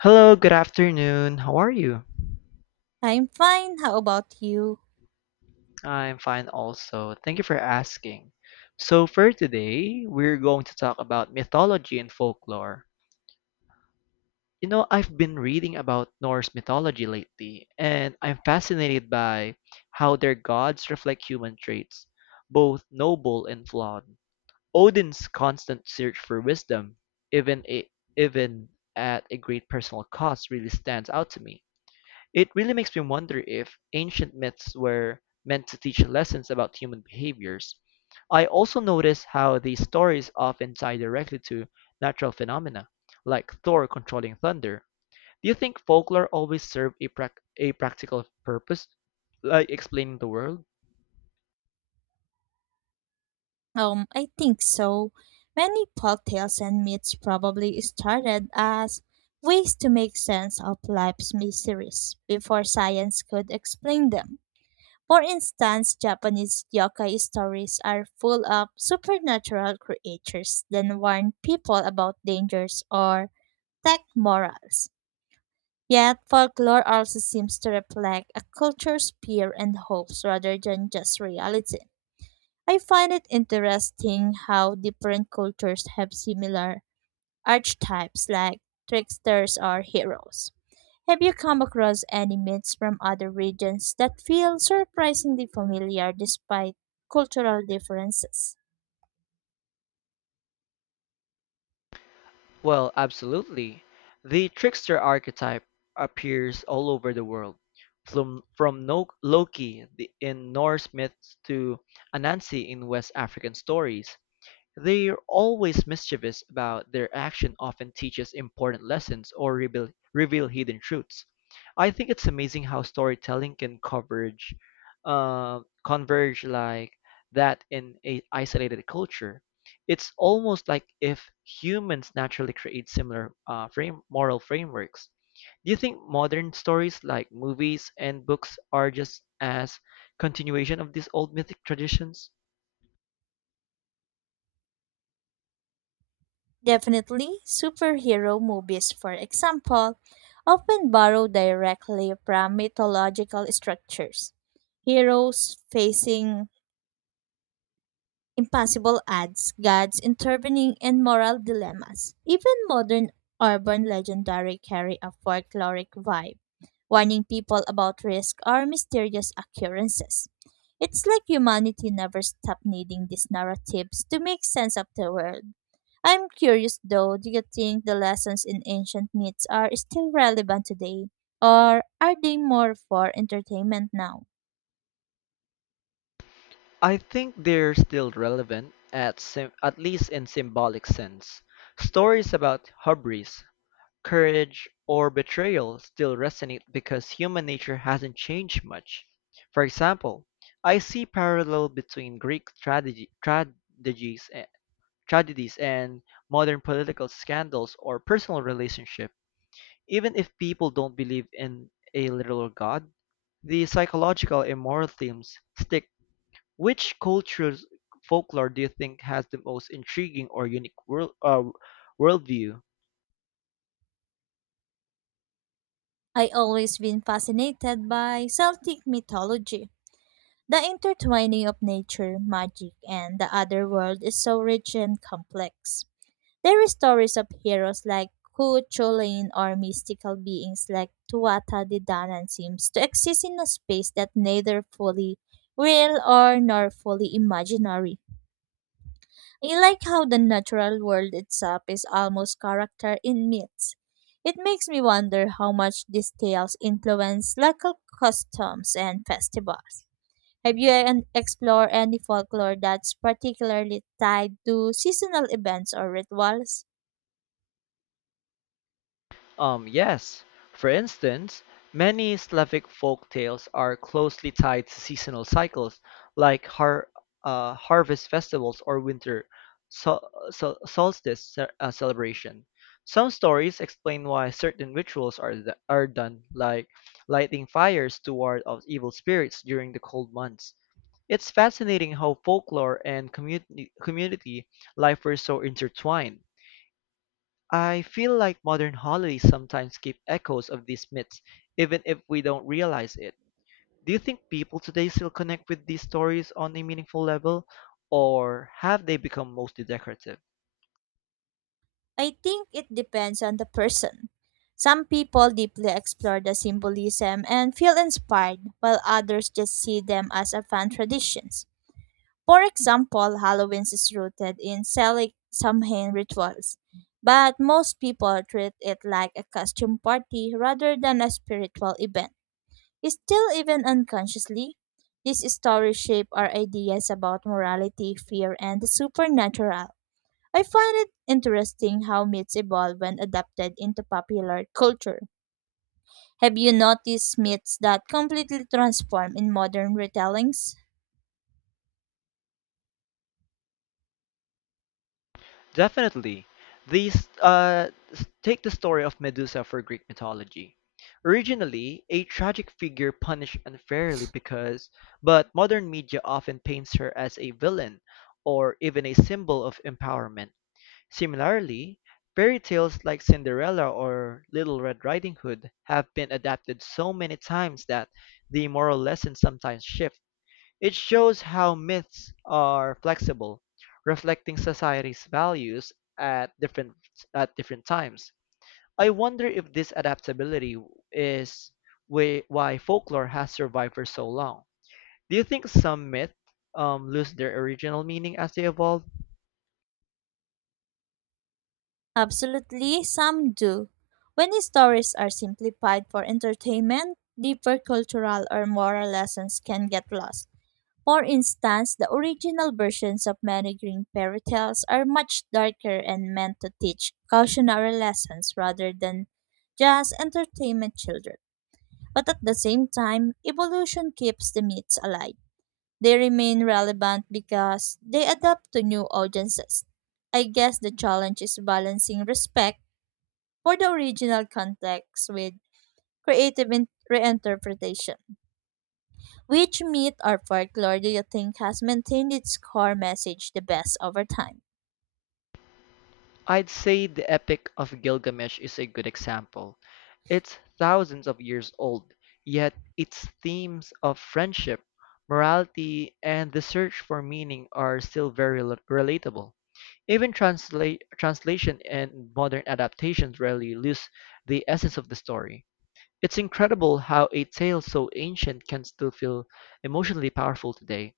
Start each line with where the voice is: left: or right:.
left: Hello, good afternoon. How are you?
right: I'm fine. How about you?
left: I'm fine also. Thank you for asking. So, for today, we're going to talk about mythology and folklore. You know, I've been reading about Norse mythology lately, and I'm fascinated by how their gods reflect human traits, both noble and flawed. Odin's constant search for wisdom, even, a, even at a great personal cost, really stands out to me. It really makes me wonder if ancient myths were meant to teach lessons about human behaviors. I also notice how these stories often tie directly to natural phenomena, like Thor controlling thunder. Do you think folklore always served a practical purpose, like explaining the world?
right: I think so. Many folktales and myths probably started as ways to make sense of life's mysteries before science could explain them. For instance, Japanese yokai stories are full of supernatural creatures that warn people about dangers or protect morals. Yet, folklore also seems to reflect a culture's fear and hopes rather than just reality. I find it interesting how different cultures have similar archetypes like tricksters or heroes. Have you come across any myths from other regions that feel surprisingly familiar despite cultural differences?
left: Well, absolutely. The trickster archetype appears all over the world, from no- Loki in Norse myths to Anansi in West African stories. They're always mischievous about their action often teaches important lessons or reveal hidden truths. I think it's amazing how storytelling can uh, converge like that in a isolated culture. It's almost like if humans naturally create similar frame moral frameworks. Do you think modern stories like movies and books are just as continuation of these old mythic traditions?
right: Definitely, superhero movies, for example, often borrow directly from mythological structures. Heroes facing impossible ads, gods intervening, and moral dilemmas. Even modern urban legendary carry a folkloric vibe, warning people about risk or mysterious occurrences. It's like humanity never stopped needing these narratives to make sense of the world. I'm curious though, do you think the lessons in ancient myths are still relevant today, or are they more for entertainment now?
left: I think they're still relevant at least in symbolic sense. Stories about hubris, courage, or betrayal still resonate because human nature hasn't changed much. For example, I see parallel between Greek tragedies and modern political scandals or personal relationship. Even if people don't believe in a literal god, the psychological and moral themes stick. Which culture's folklore do you think has the most intriguing or unique worldview?
right: I always been fascinated by Celtic mythology. The intertwining of nature, magic, and the other world is so rich and complex. There are stories of heroes like Ku Chulain or mystical beings like Tuatha De Danann seems to exist in a space that neither fully real or nor fully imaginary. I like how the natural world itself is almost character in myths. It makes me wonder how much these tales influence local customs and festivals. Have you explored any folklore that's particularly tied to seasonal events or rituals?
left: Yes. For instance, many Slavic folk tales are closely tied to seasonal cycles, like harvest festivals or winter solstice celebration. Some stories explain why certain rituals are done, like lighting fires to ward off evil spirits during the cold months. It's fascinating how folklore and community life were so intertwined. I feel like modern holidays sometimes keep echoes of these myths, even if we don't realize it. Do you think people today still connect with these stories on a meaningful level, or have they become mostly decorative?
right: I think it depends on the person. Some people deeply explore the symbolism and feel inspired, while others just see them as a fun traditions. For example, Halloween is rooted in Celtic Samhain rituals, but most people treat it like a costume party rather than a spiritual event. Still, even unconsciously, these stories shape our ideas about morality, fear, and the supernatural. I find it interesting how myths evolve when adapted into popular culture. Have you noticed myths that completely transform in modern retellings?
left: Definitely. Take the story of Medusa for Greek mythology. Originally, a tragic figure punished unfairly because, but modern media often paints her as a villain or even a symbol of empowerment. Similarly, fairy tales like Cinderella or Little Red Riding Hood have been adapted so many times that the moral lessons sometimes shift. It shows how myths are flexible, reflecting society's values at different at different times. I wonder if this adaptability is why folklore has survived for so long. Do you think some myths lose their original meaning as they evolve?
right: Absolutely, some do. When stories are simplified for entertainment, deeper cultural or moral lessons can get lost. For instance, the original versions of many green fairy tales are much darker and meant to teach cautionary lessons rather than just entertainment children. But at the same time, evolution keeps the myths alive. They remain relevant because they adapt to new audiences. I guess the challenge is balancing respect for the original context with reinterpretation. Which myth or folklore do you think has maintained its core message the best over time?
left: I'd say the Epic of Gilgamesh is a good example. It's thousands of years old, yet its themes of friendship, morality, and the search for meaning are still very relatable. Even translation and modern adaptations rarely lose the essence of the story. It's incredible how a tale so ancient can still feel emotionally powerful today.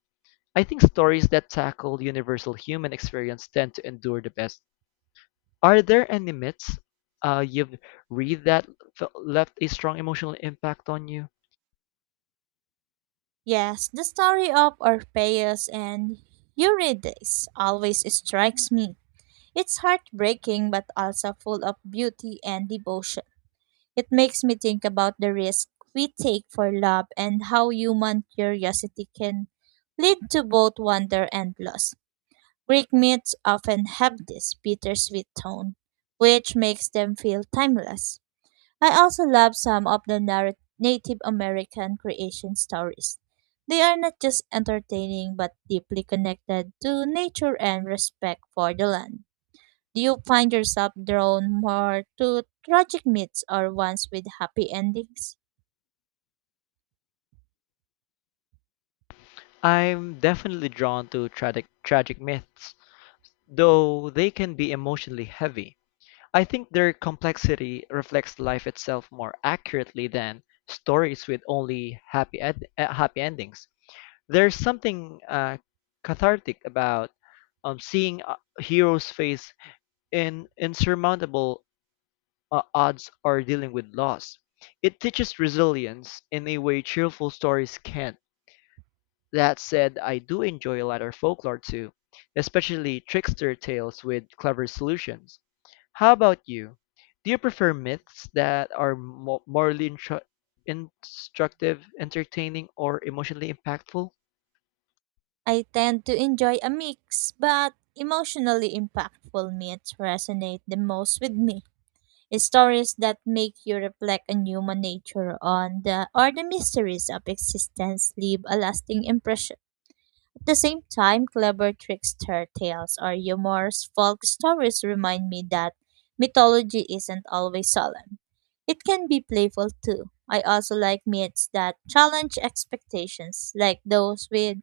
left: I think stories that tackle universal human experience tend to endure the best. Are there any myths you've read that left a strong emotional impact on you?
right: Yes, the story of Orpheus and Eurydice always strikes me. It's heartbreaking but also full of beauty and devotion. It makes me think about the risk we take for love and how human curiosity can lead to both wonder and loss. Greek myths often have this bittersweet tone, which makes them feel timeless. I also love some of the Native American creation stories. They are not just entertaining but deeply connected to nature and respect for the land. Do you find yourself drawn more to tragic myths or ones with happy endings?
left: I'm definitely drawn to tragic myths, though they can be emotionally heavy. I think their complexity reflects life itself more accurately than stories with only happy endings. There's something cathartic about seeing heroes face in insurmountable odds or dealing with loss. It teaches resilience in a way cheerful stories can't. That said, I do enjoy lighter folklore too, especially trickster tales with clever solutions. How about you? Do you prefer myths that are instructive, entertaining, or emotionally impactful?
right: I tend to enjoy a mix, but emotionally impactful myths resonate the most with me. Stories that make you reflect on human nature on the or the mysteries of existence leave a lasting impression. At the same time, clever trickster tales or humorous folk stories remind me that mythology isn't always solemn. It can be playful too. I also like myths that challenge expectations, like those with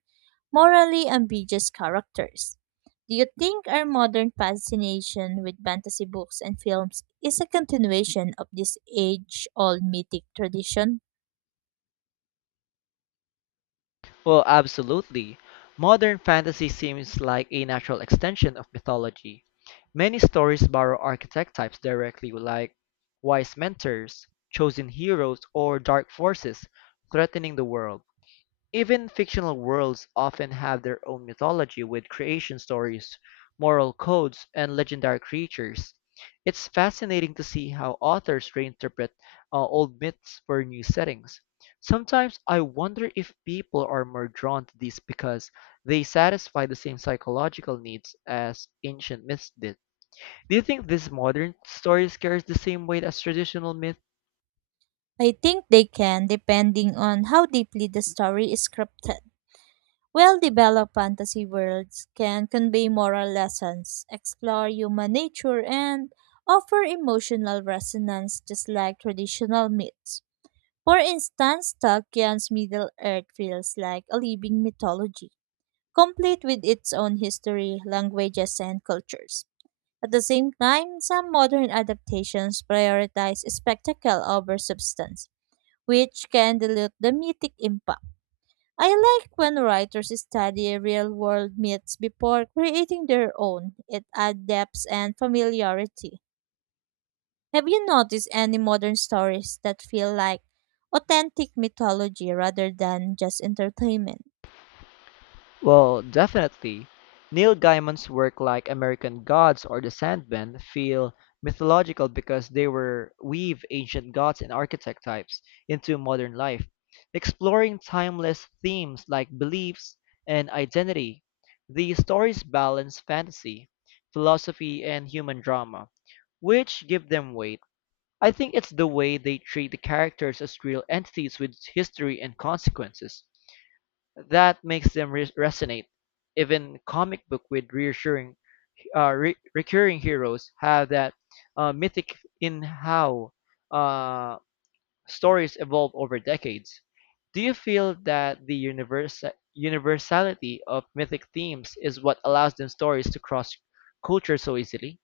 right: morally ambiguous characters. Do you think our modern fascination with fantasy books and films is a continuation of this age old mythic tradition?
left: Well, absolutely. Modern fantasy seems like a natural extension of mythology. Many stories borrow archetype types directly, like wise mentors, chosen heroes, or dark forces threatening the world. Even fictional worlds often have their own mythology with creation stories, moral codes, and legendary creatures. It's fascinating to see how authors reinterpret old myths for new settings. Sometimes I wonder if people are more drawn to these because they satisfy the same psychological needs as ancient myths did. Do you think these modern stories carry the same weight as traditional myths?
right: I think they can, depending on how deeply the story is scripted. Well developed fantasy worlds can convey moral lessons, explore human nature, and offer emotional resonance just like traditional myths. For instance, Tolkien's Middle Earth feels like a living mythology, complete with its own history, languages, and cultures. At the same time, some modern adaptations prioritize spectacle over substance, which can dilute the mythic impact. I like when writers study real world myths before creating their own. It adds depth and familiarity. Have you noticed any modern stories that feel like authentic mythology rather than just entertainment?
left: Well, definitely. Neil Gaiman's work like American Gods or The Sandman feel mythological because they were weave ancient gods and architect types into modern life, exploring timeless themes like beliefs and identity. The stories balance fantasy, philosophy, and human drama, which give them weight. I think it's the way they treat the characters as real entities with history and consequences. That makes them resonate. Even comic book with recurring heroes have that mythic in how uh, stories evolve over decades. Do you feel that the universality of mythic themes is what allows them stories to cross culture so easily?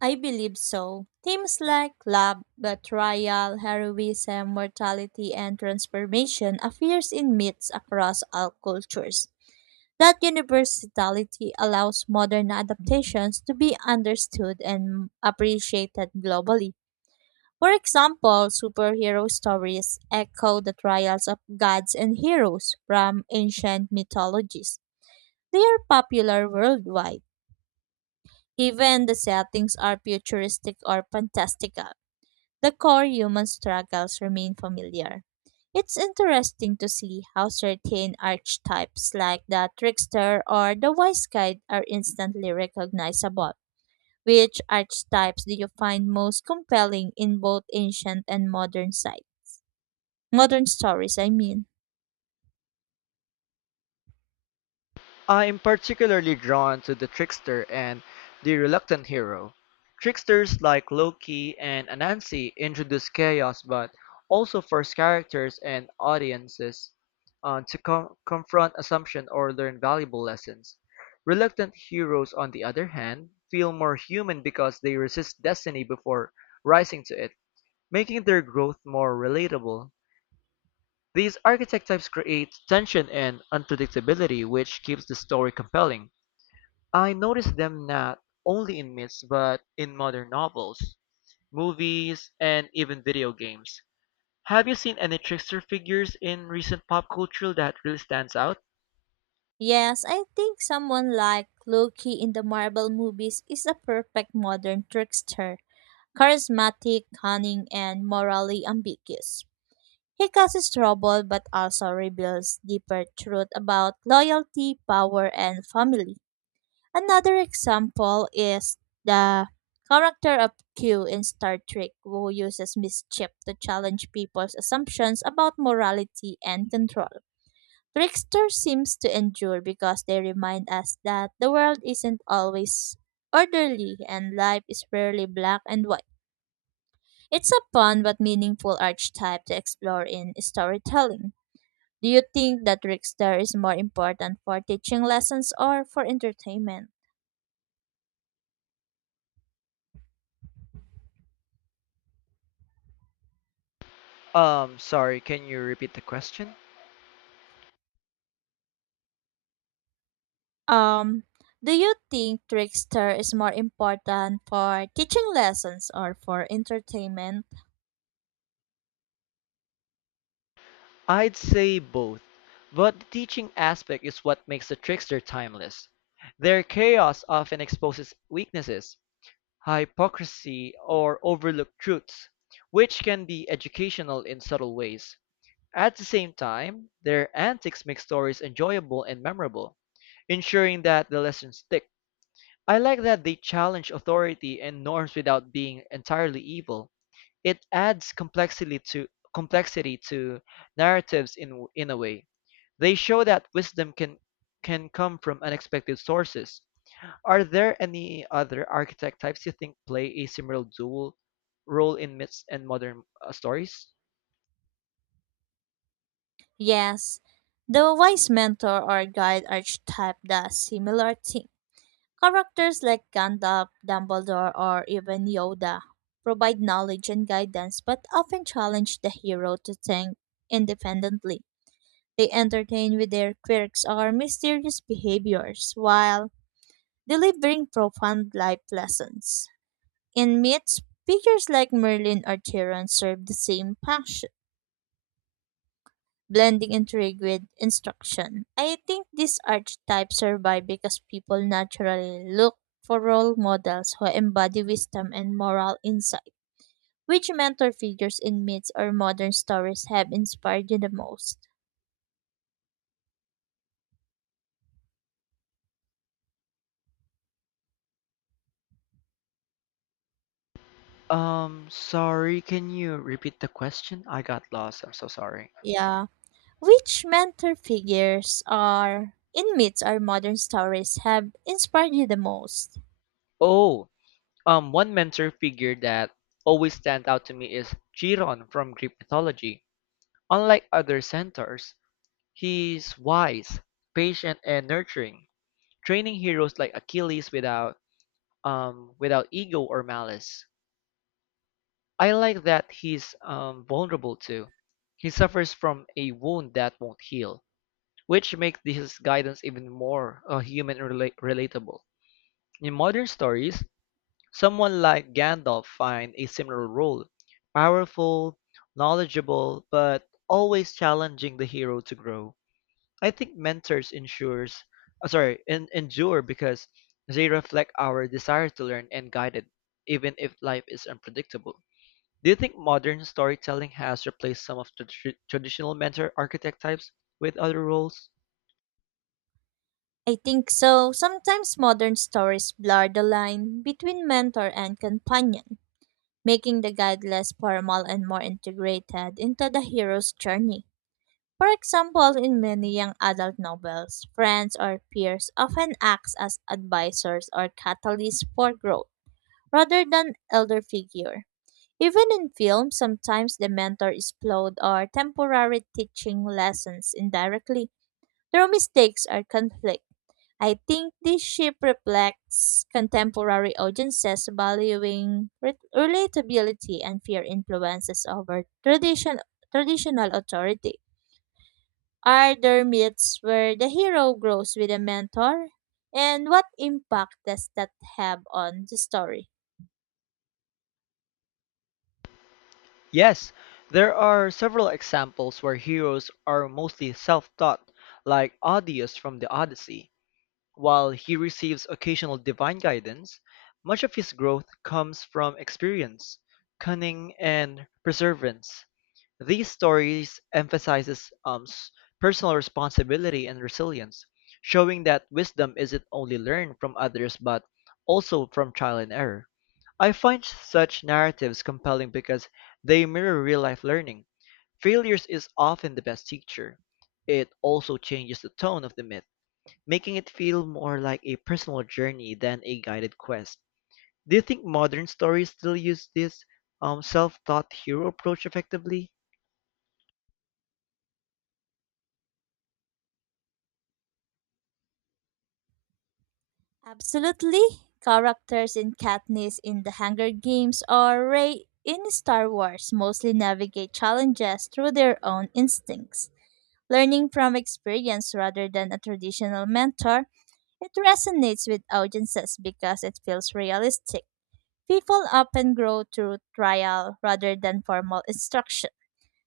right: I believe so. Themes like love, betrayal, heroism, mortality, and transformation appears in myths across all cultures. That universality allows modern adaptations to be understood and appreciated globally. For example, superhero stories echo the trials of gods and heroes from ancient mythologies. They are popular worldwide, even the settings are futuristic or fantastical. The core human struggles remain familiar. It's interesting to see how certain archetypes like the trickster or the wise guide are instantly recognizable. Which archetypes do you find most compelling in both ancient and modern site? Modern stories, I mean.
left: I am particularly drawn to the trickster and the reluctant hero. Tricksters like Loki and Anansi introduce chaos but also force characters and audiences confront assumption or learn valuable lessons. Reluctant heroes, on the other hand, feel more human because they resist destiny before rising to it, making their growth more relatable. These architect types create tension and unpredictability, which keeps the story compelling. I notice them not only in myths but in modern novels, movies, and even video games. Have you seen any trickster figures in recent pop culture that really stands out?
right: Yes, I think someone like Loki in the Marvel movies is a perfect modern trickster, charismatic, cunning, and morally ambiguous. He causes trouble but also reveals deeper truth about loyalty, power, and family. Another example is the character of Q in Star Trek, who uses mischief to challenge people's assumptions about morality and control. Trickster seems to endure because they remind us that the world isn't always orderly and life is rarely black and white. It's a fun but meaningful archetype to explore in storytelling. Do you think that Rickster is more important for teaching lessons or for entertainment?
left: Sorry, can you repeat the question?
right: Um, do you think Trickster is more important for teaching lessons or for entertainment?
left: I'd say both, but the teaching aspect is what makes the trickster timeless. Their chaos often exposes weaknesses, hypocrisy, or overlooked truths, which can be educational in subtle ways. At the same time, their antics make stories enjoyable and memorable, ensuring that the lessons stick. I like that they challenge authority and norms without being entirely evil. It adds complexity to narratives in a way. They show that wisdom can come from unexpected sources. Are there any other architect types you think play a similar dual role in myths and modern stories?
right: Yes, the wise mentor or guide archetype does similar thing. Characters like Gandalf, Dumbledore, or even Yoda provide knowledge and guidance but often challenge the hero to think independently. They entertain with their quirks or mysterious behaviors while delivering profound life lessons. In myths, figures like Merlin or Chiron serve the same function, blending intrigue with instruction. I think these archetypes survive because people naturally look for role models who embody wisdom and moral insight. Which mentor figures in myths or modern stories have inspired you the most?
left: Sorry, can you repeat the question? I got lost. I'm so sorry.
right: Yeah. Which mentor figures or inmates or modern stories have inspired you the most?
left: Oh, one mentor figure that always stands out to me is Chiron from Greek mythology. Unlike other centaurs, he's wise, patient, and nurturing, training heroes like Achilles without ego or malice. I like that he's vulnerable too. He suffers from a wound that won't heal, which makes his guidance even more human and relatable. In modern stories, someone like Gandalf finds a similar role powerful, knowledgeable, but always challenging the hero to grow. I think mentors endure because they reflect our desire to learn and guide it, even if life is unpredictable. Do you think modern storytelling has replaced some of the traditional mentor archetype types with other roles?
right: I think so. Sometimes modern stories blur the line between mentor and companion, making the guide less formal and more integrated into the hero's journey. For example, in many young adult novels, friends or peers often act as advisors or catalysts for growth rather than elder figure. Even in film, sometimes the mentor is flawed or temporary teaching lessons indirectly. Their mistakes are conflict. I think this shift reflects contemporary audiences valuing relatability and fear influences over tradition, traditional authority. Are there myths where the hero grows with a mentor? And what impact does that have on the story?
left: Yes, there are several examples where heroes are mostly self-taught, like Odysseus from the Odyssey. While he receives occasional divine guidance, much of his growth comes from experience, cunning, and perseverance. These stories emphasizes personal responsibility and resilience, showing that wisdom isn't only learned from others but also from trial and error. I find such narratives compelling because they mirror real life learning. Failures is often the best teacher. It also changes the tone of the myth, making it feel more like a personal journey than a guided quest. Do you think modern stories still use this self taught hero approach effectively?
right: Absolutely. Characters in Katniss in The Hunger Games or Rey in Star Wars mostly navigate challenges through their own instincts. Learning from experience rather than a traditional mentor, it resonates with audiences because it feels realistic. People often grow through trial rather than formal instruction.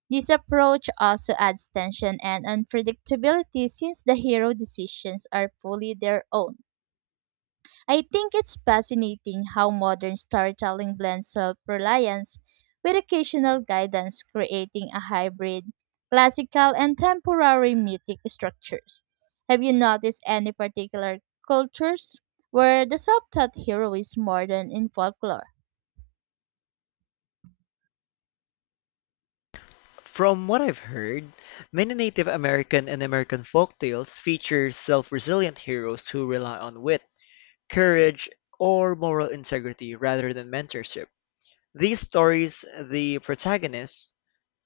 right: This approach also adds tension and unpredictability since the hero decisions are fully their own. I think it's fascinating how modern storytelling blends self reliance with occasional guidance, creating a hybrid, classical, and temporary mythic structures. Have you noticed any particular cultures where the self taught hero is more than in folklore?
left: From what I've heard, many Native American and American folktales feature self-resilient heroes who rely on wit, courage, or moral integrity rather than mentorship. These stories, the protagonist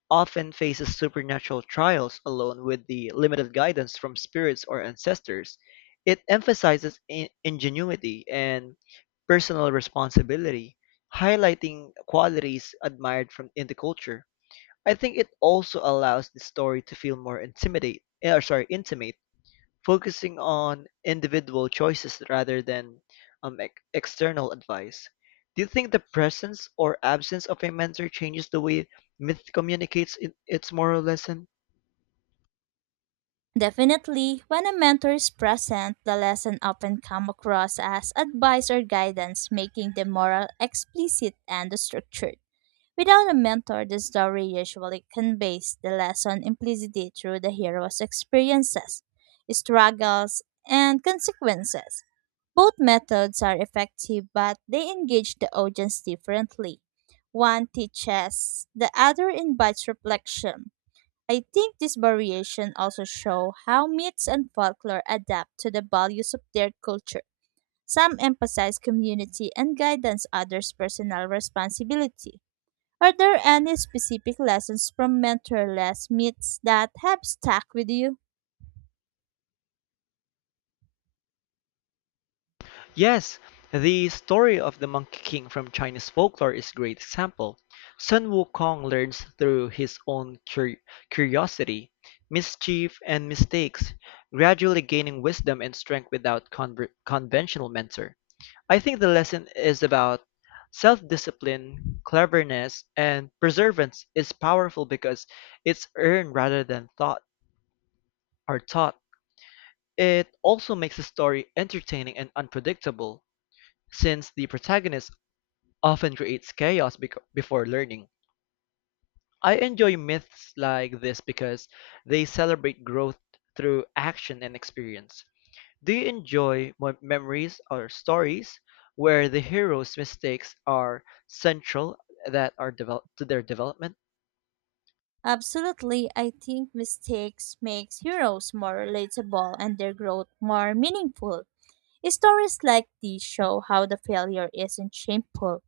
left: often faces supernatural trials alone with the limited guidance from spirits or ancestors. It emphasizes ingenuity and personal responsibility, highlighting qualities admired from in the culture. I think it also allows the story to feel more intimidate, eh, or sorry, intimate, focusing on individual choices rather than external advice. Do you think the presence or absence of a mentor changes the way myth communicates in its moral lesson?
right: Definitely, when a mentor is present, the lesson often come across as advice or guidance, making the moral explicit and structured. Without a mentor, the story usually conveys the lesson implicitly through the hero's experiences, struggles, and consequences. Both methods are effective, but they engage the audience differently. One teaches, the other invites reflection. I think this variation also shows how myths and folklore adapt to the values of their culture. Some emphasize community and guidance, others personal responsibility. Are there any specific lessons from mentorless myths that have stuck with you?
left: Yes, the story of the Monkey King from Chinese folklore is a great example. Sun Wukong learns through his own curiosity, mischief, and mistakes, gradually gaining wisdom and strength without conventional mentor. I think the lesson is about self-discipline, cleverness, and perseverance is powerful because it's earned rather than thought or taught. It also makes the story entertaining and unpredictable since the protagonist often creates chaos before learning. I enjoy myths like this because they celebrate growth through action and experience. Do you enjoy memories or stories where the hero's mistakes are central that are develop to their development?
right: Absolutely, I think mistakes makes heroes more relatable and their growth more meaningful. Stories like these show how the failure isn't shameful.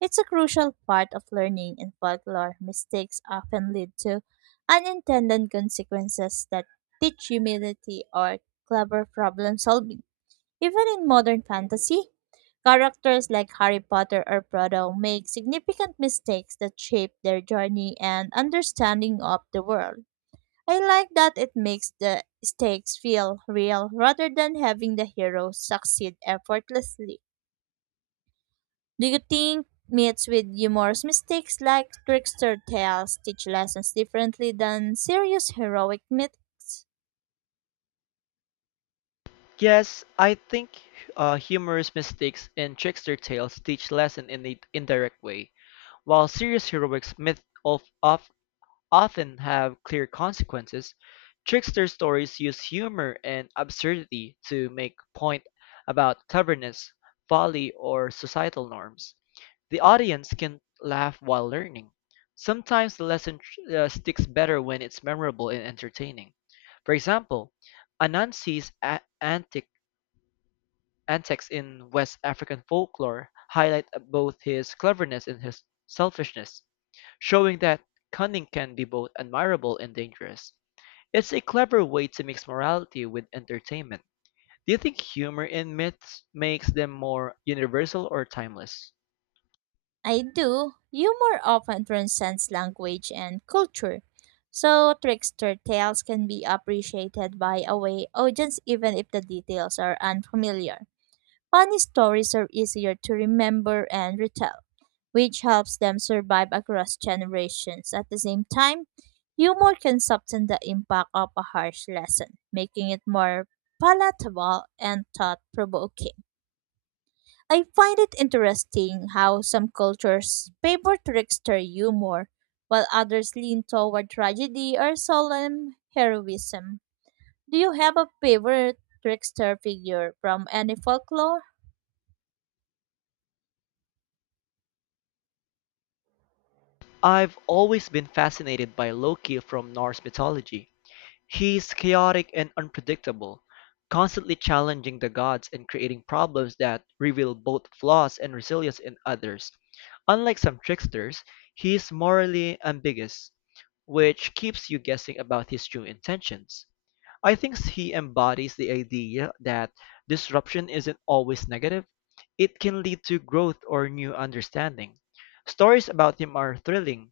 right: It's a crucial part of learning in folklore. Mistakes often lead to unintended consequences that teach humility or clever problem solving. Even in modern fantasy, characters like Harry Potter or Proto make significant mistakes that shape their journey and understanding of the world. I like that it makes the stakes feel real rather than having the hero succeed effortlessly. Do you think myths with humorous mistakes like trickster tales teach lessons differently than serious heroic myths?
left: Yes, I think humorous mistakes in trickster tales teach lesson in an indirect way, while serious heroics of often have clear consequences, trickster stories use humor and absurdity to make point about stubbornness, folly, or societal norms. The audience can laugh while learning. Sometimes the lesson sticks better when it's memorable and entertaining. For example, Anansi's a- antic antics in West African folklore highlight both his cleverness and his selfishness showing that cunning can be both admirable and dangerous. It's a clever way to mix morality with entertainment. Do you think humor in myths makes them more universal or timeless?
right: I do. Humor often transcends language and culture. So, trickster tales can be appreciated by a way audience even if the details are unfamiliar. Funny stories are easier to remember and retell, which helps them survive across generations. At the same time, humor can soften the impact of a harsh lesson, making it more palatable and thought provoking. I find it interesting how some cultures favor trickster humor, while others lean toward tragedy or solemn heroism. Do you have a favorite trickster figure from any folklore?
left: I've always been fascinated by Loki from Norse mythology. He is chaotic and unpredictable, constantly challenging the gods and creating problems that reveal both flaws and resilience in others. Unlike some tricksters, he is morally ambiguous, which keeps you guessing about his true intentions. I think he embodies the idea that disruption isn't always negative, it can lead to growth or new understanding. Stories about him are thrilling,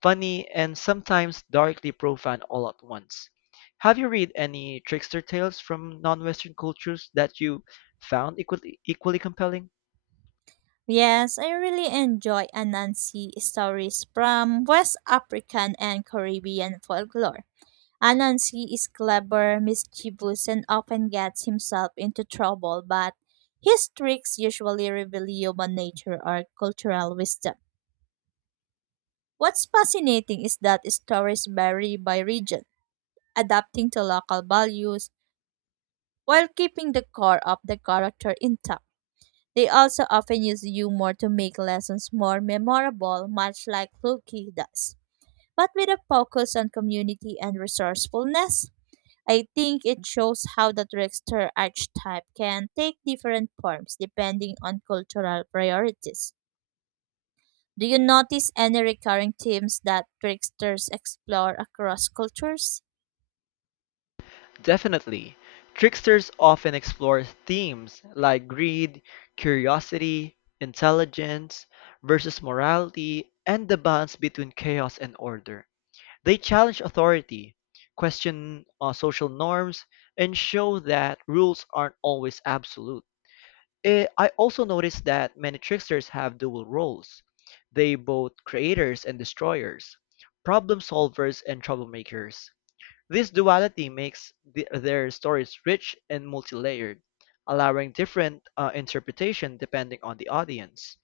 left: funny, and sometimes darkly profane all at once. Have you read any trickster tales from non-Western cultures that you found equally compelling?
right: Yes, I really enjoy Anansi stories from West African and Caribbean folklore. Anansi is clever, mischievous, and often gets himself into trouble, but his tricks usually reveal human nature or cultural wisdom. What's fascinating is that stories vary by region, adapting to local values while keeping the core of the character intact. They also often use humor to make lessons more memorable, much like Fluky does, but with a focus on community and resourcefulness. I think it shows how the trickster archetype can take different forms depending on cultural priorities. Do you notice any recurring themes that tricksters explore across cultures?
left: Definitely. Tricksters often explore themes like greed, curiosity, intelligence versus morality, and the balance between chaos and order. They challenge authority, question social norms, and show that rules aren't always absolute. I also noticed that many tricksters have dual roles. They both creators and destroyers, problem solvers and troublemakers. This duality makes their stories rich and multi-layered, allowing different interpretation depending on the audience.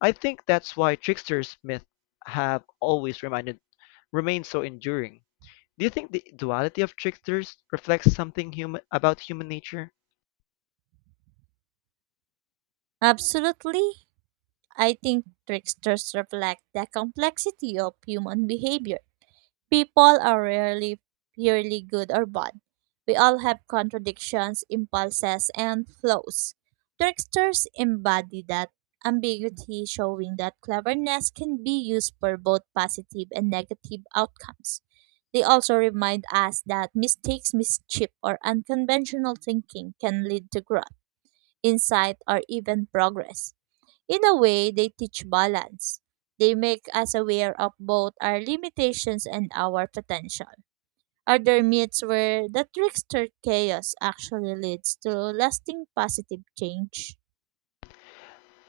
left: I think that's why tricksters myth have always reminded remained so enduring. Do you think the duality of tricksters reflects something human about human nature?
right: Absolutely. I think tricksters reflect the complexity of human behavior. People are rarely purely good or bad. We all have contradictions, impulses, and flaws. Tricksters embody that ambiguity, showing that cleverness can be used for both positive and negative outcomes. They also remind us that mistakes, mischief, or unconventional thinking can lead to growth, insight, or even progress. In a way, they teach balance. They make us aware of both our limitations and our potential. Are there myths where the trickster chaos actually leads to lasting positive change?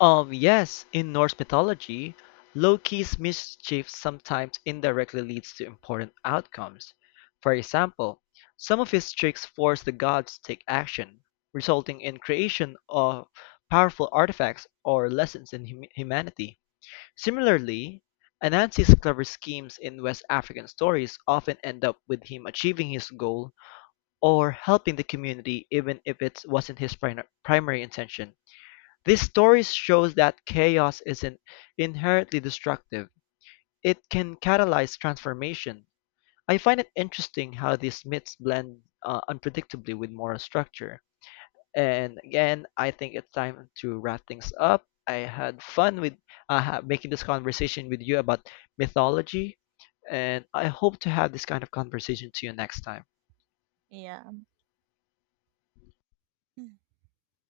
left: Yes, in Norse mythology, Loki's mischief sometimes indirectly leads to important outcomes. For example, some of his tricks force the gods to take action, resulting in creation of powerful artifacts or lessons in humanity. Similarly, Anansi's clever schemes in West African stories often end up with him achieving his goal or helping the community even if it wasn't his primary intention. These stories shows that chaos isn't inherently destructive. It can catalyze transformation. I find it interesting how these myths blend unpredictably with moral structure. And again, I think it's time to wrap things up. I had fun with making this conversation with you about mythology, and I hope to have this kind of conversation to you next time.
right: Yeah.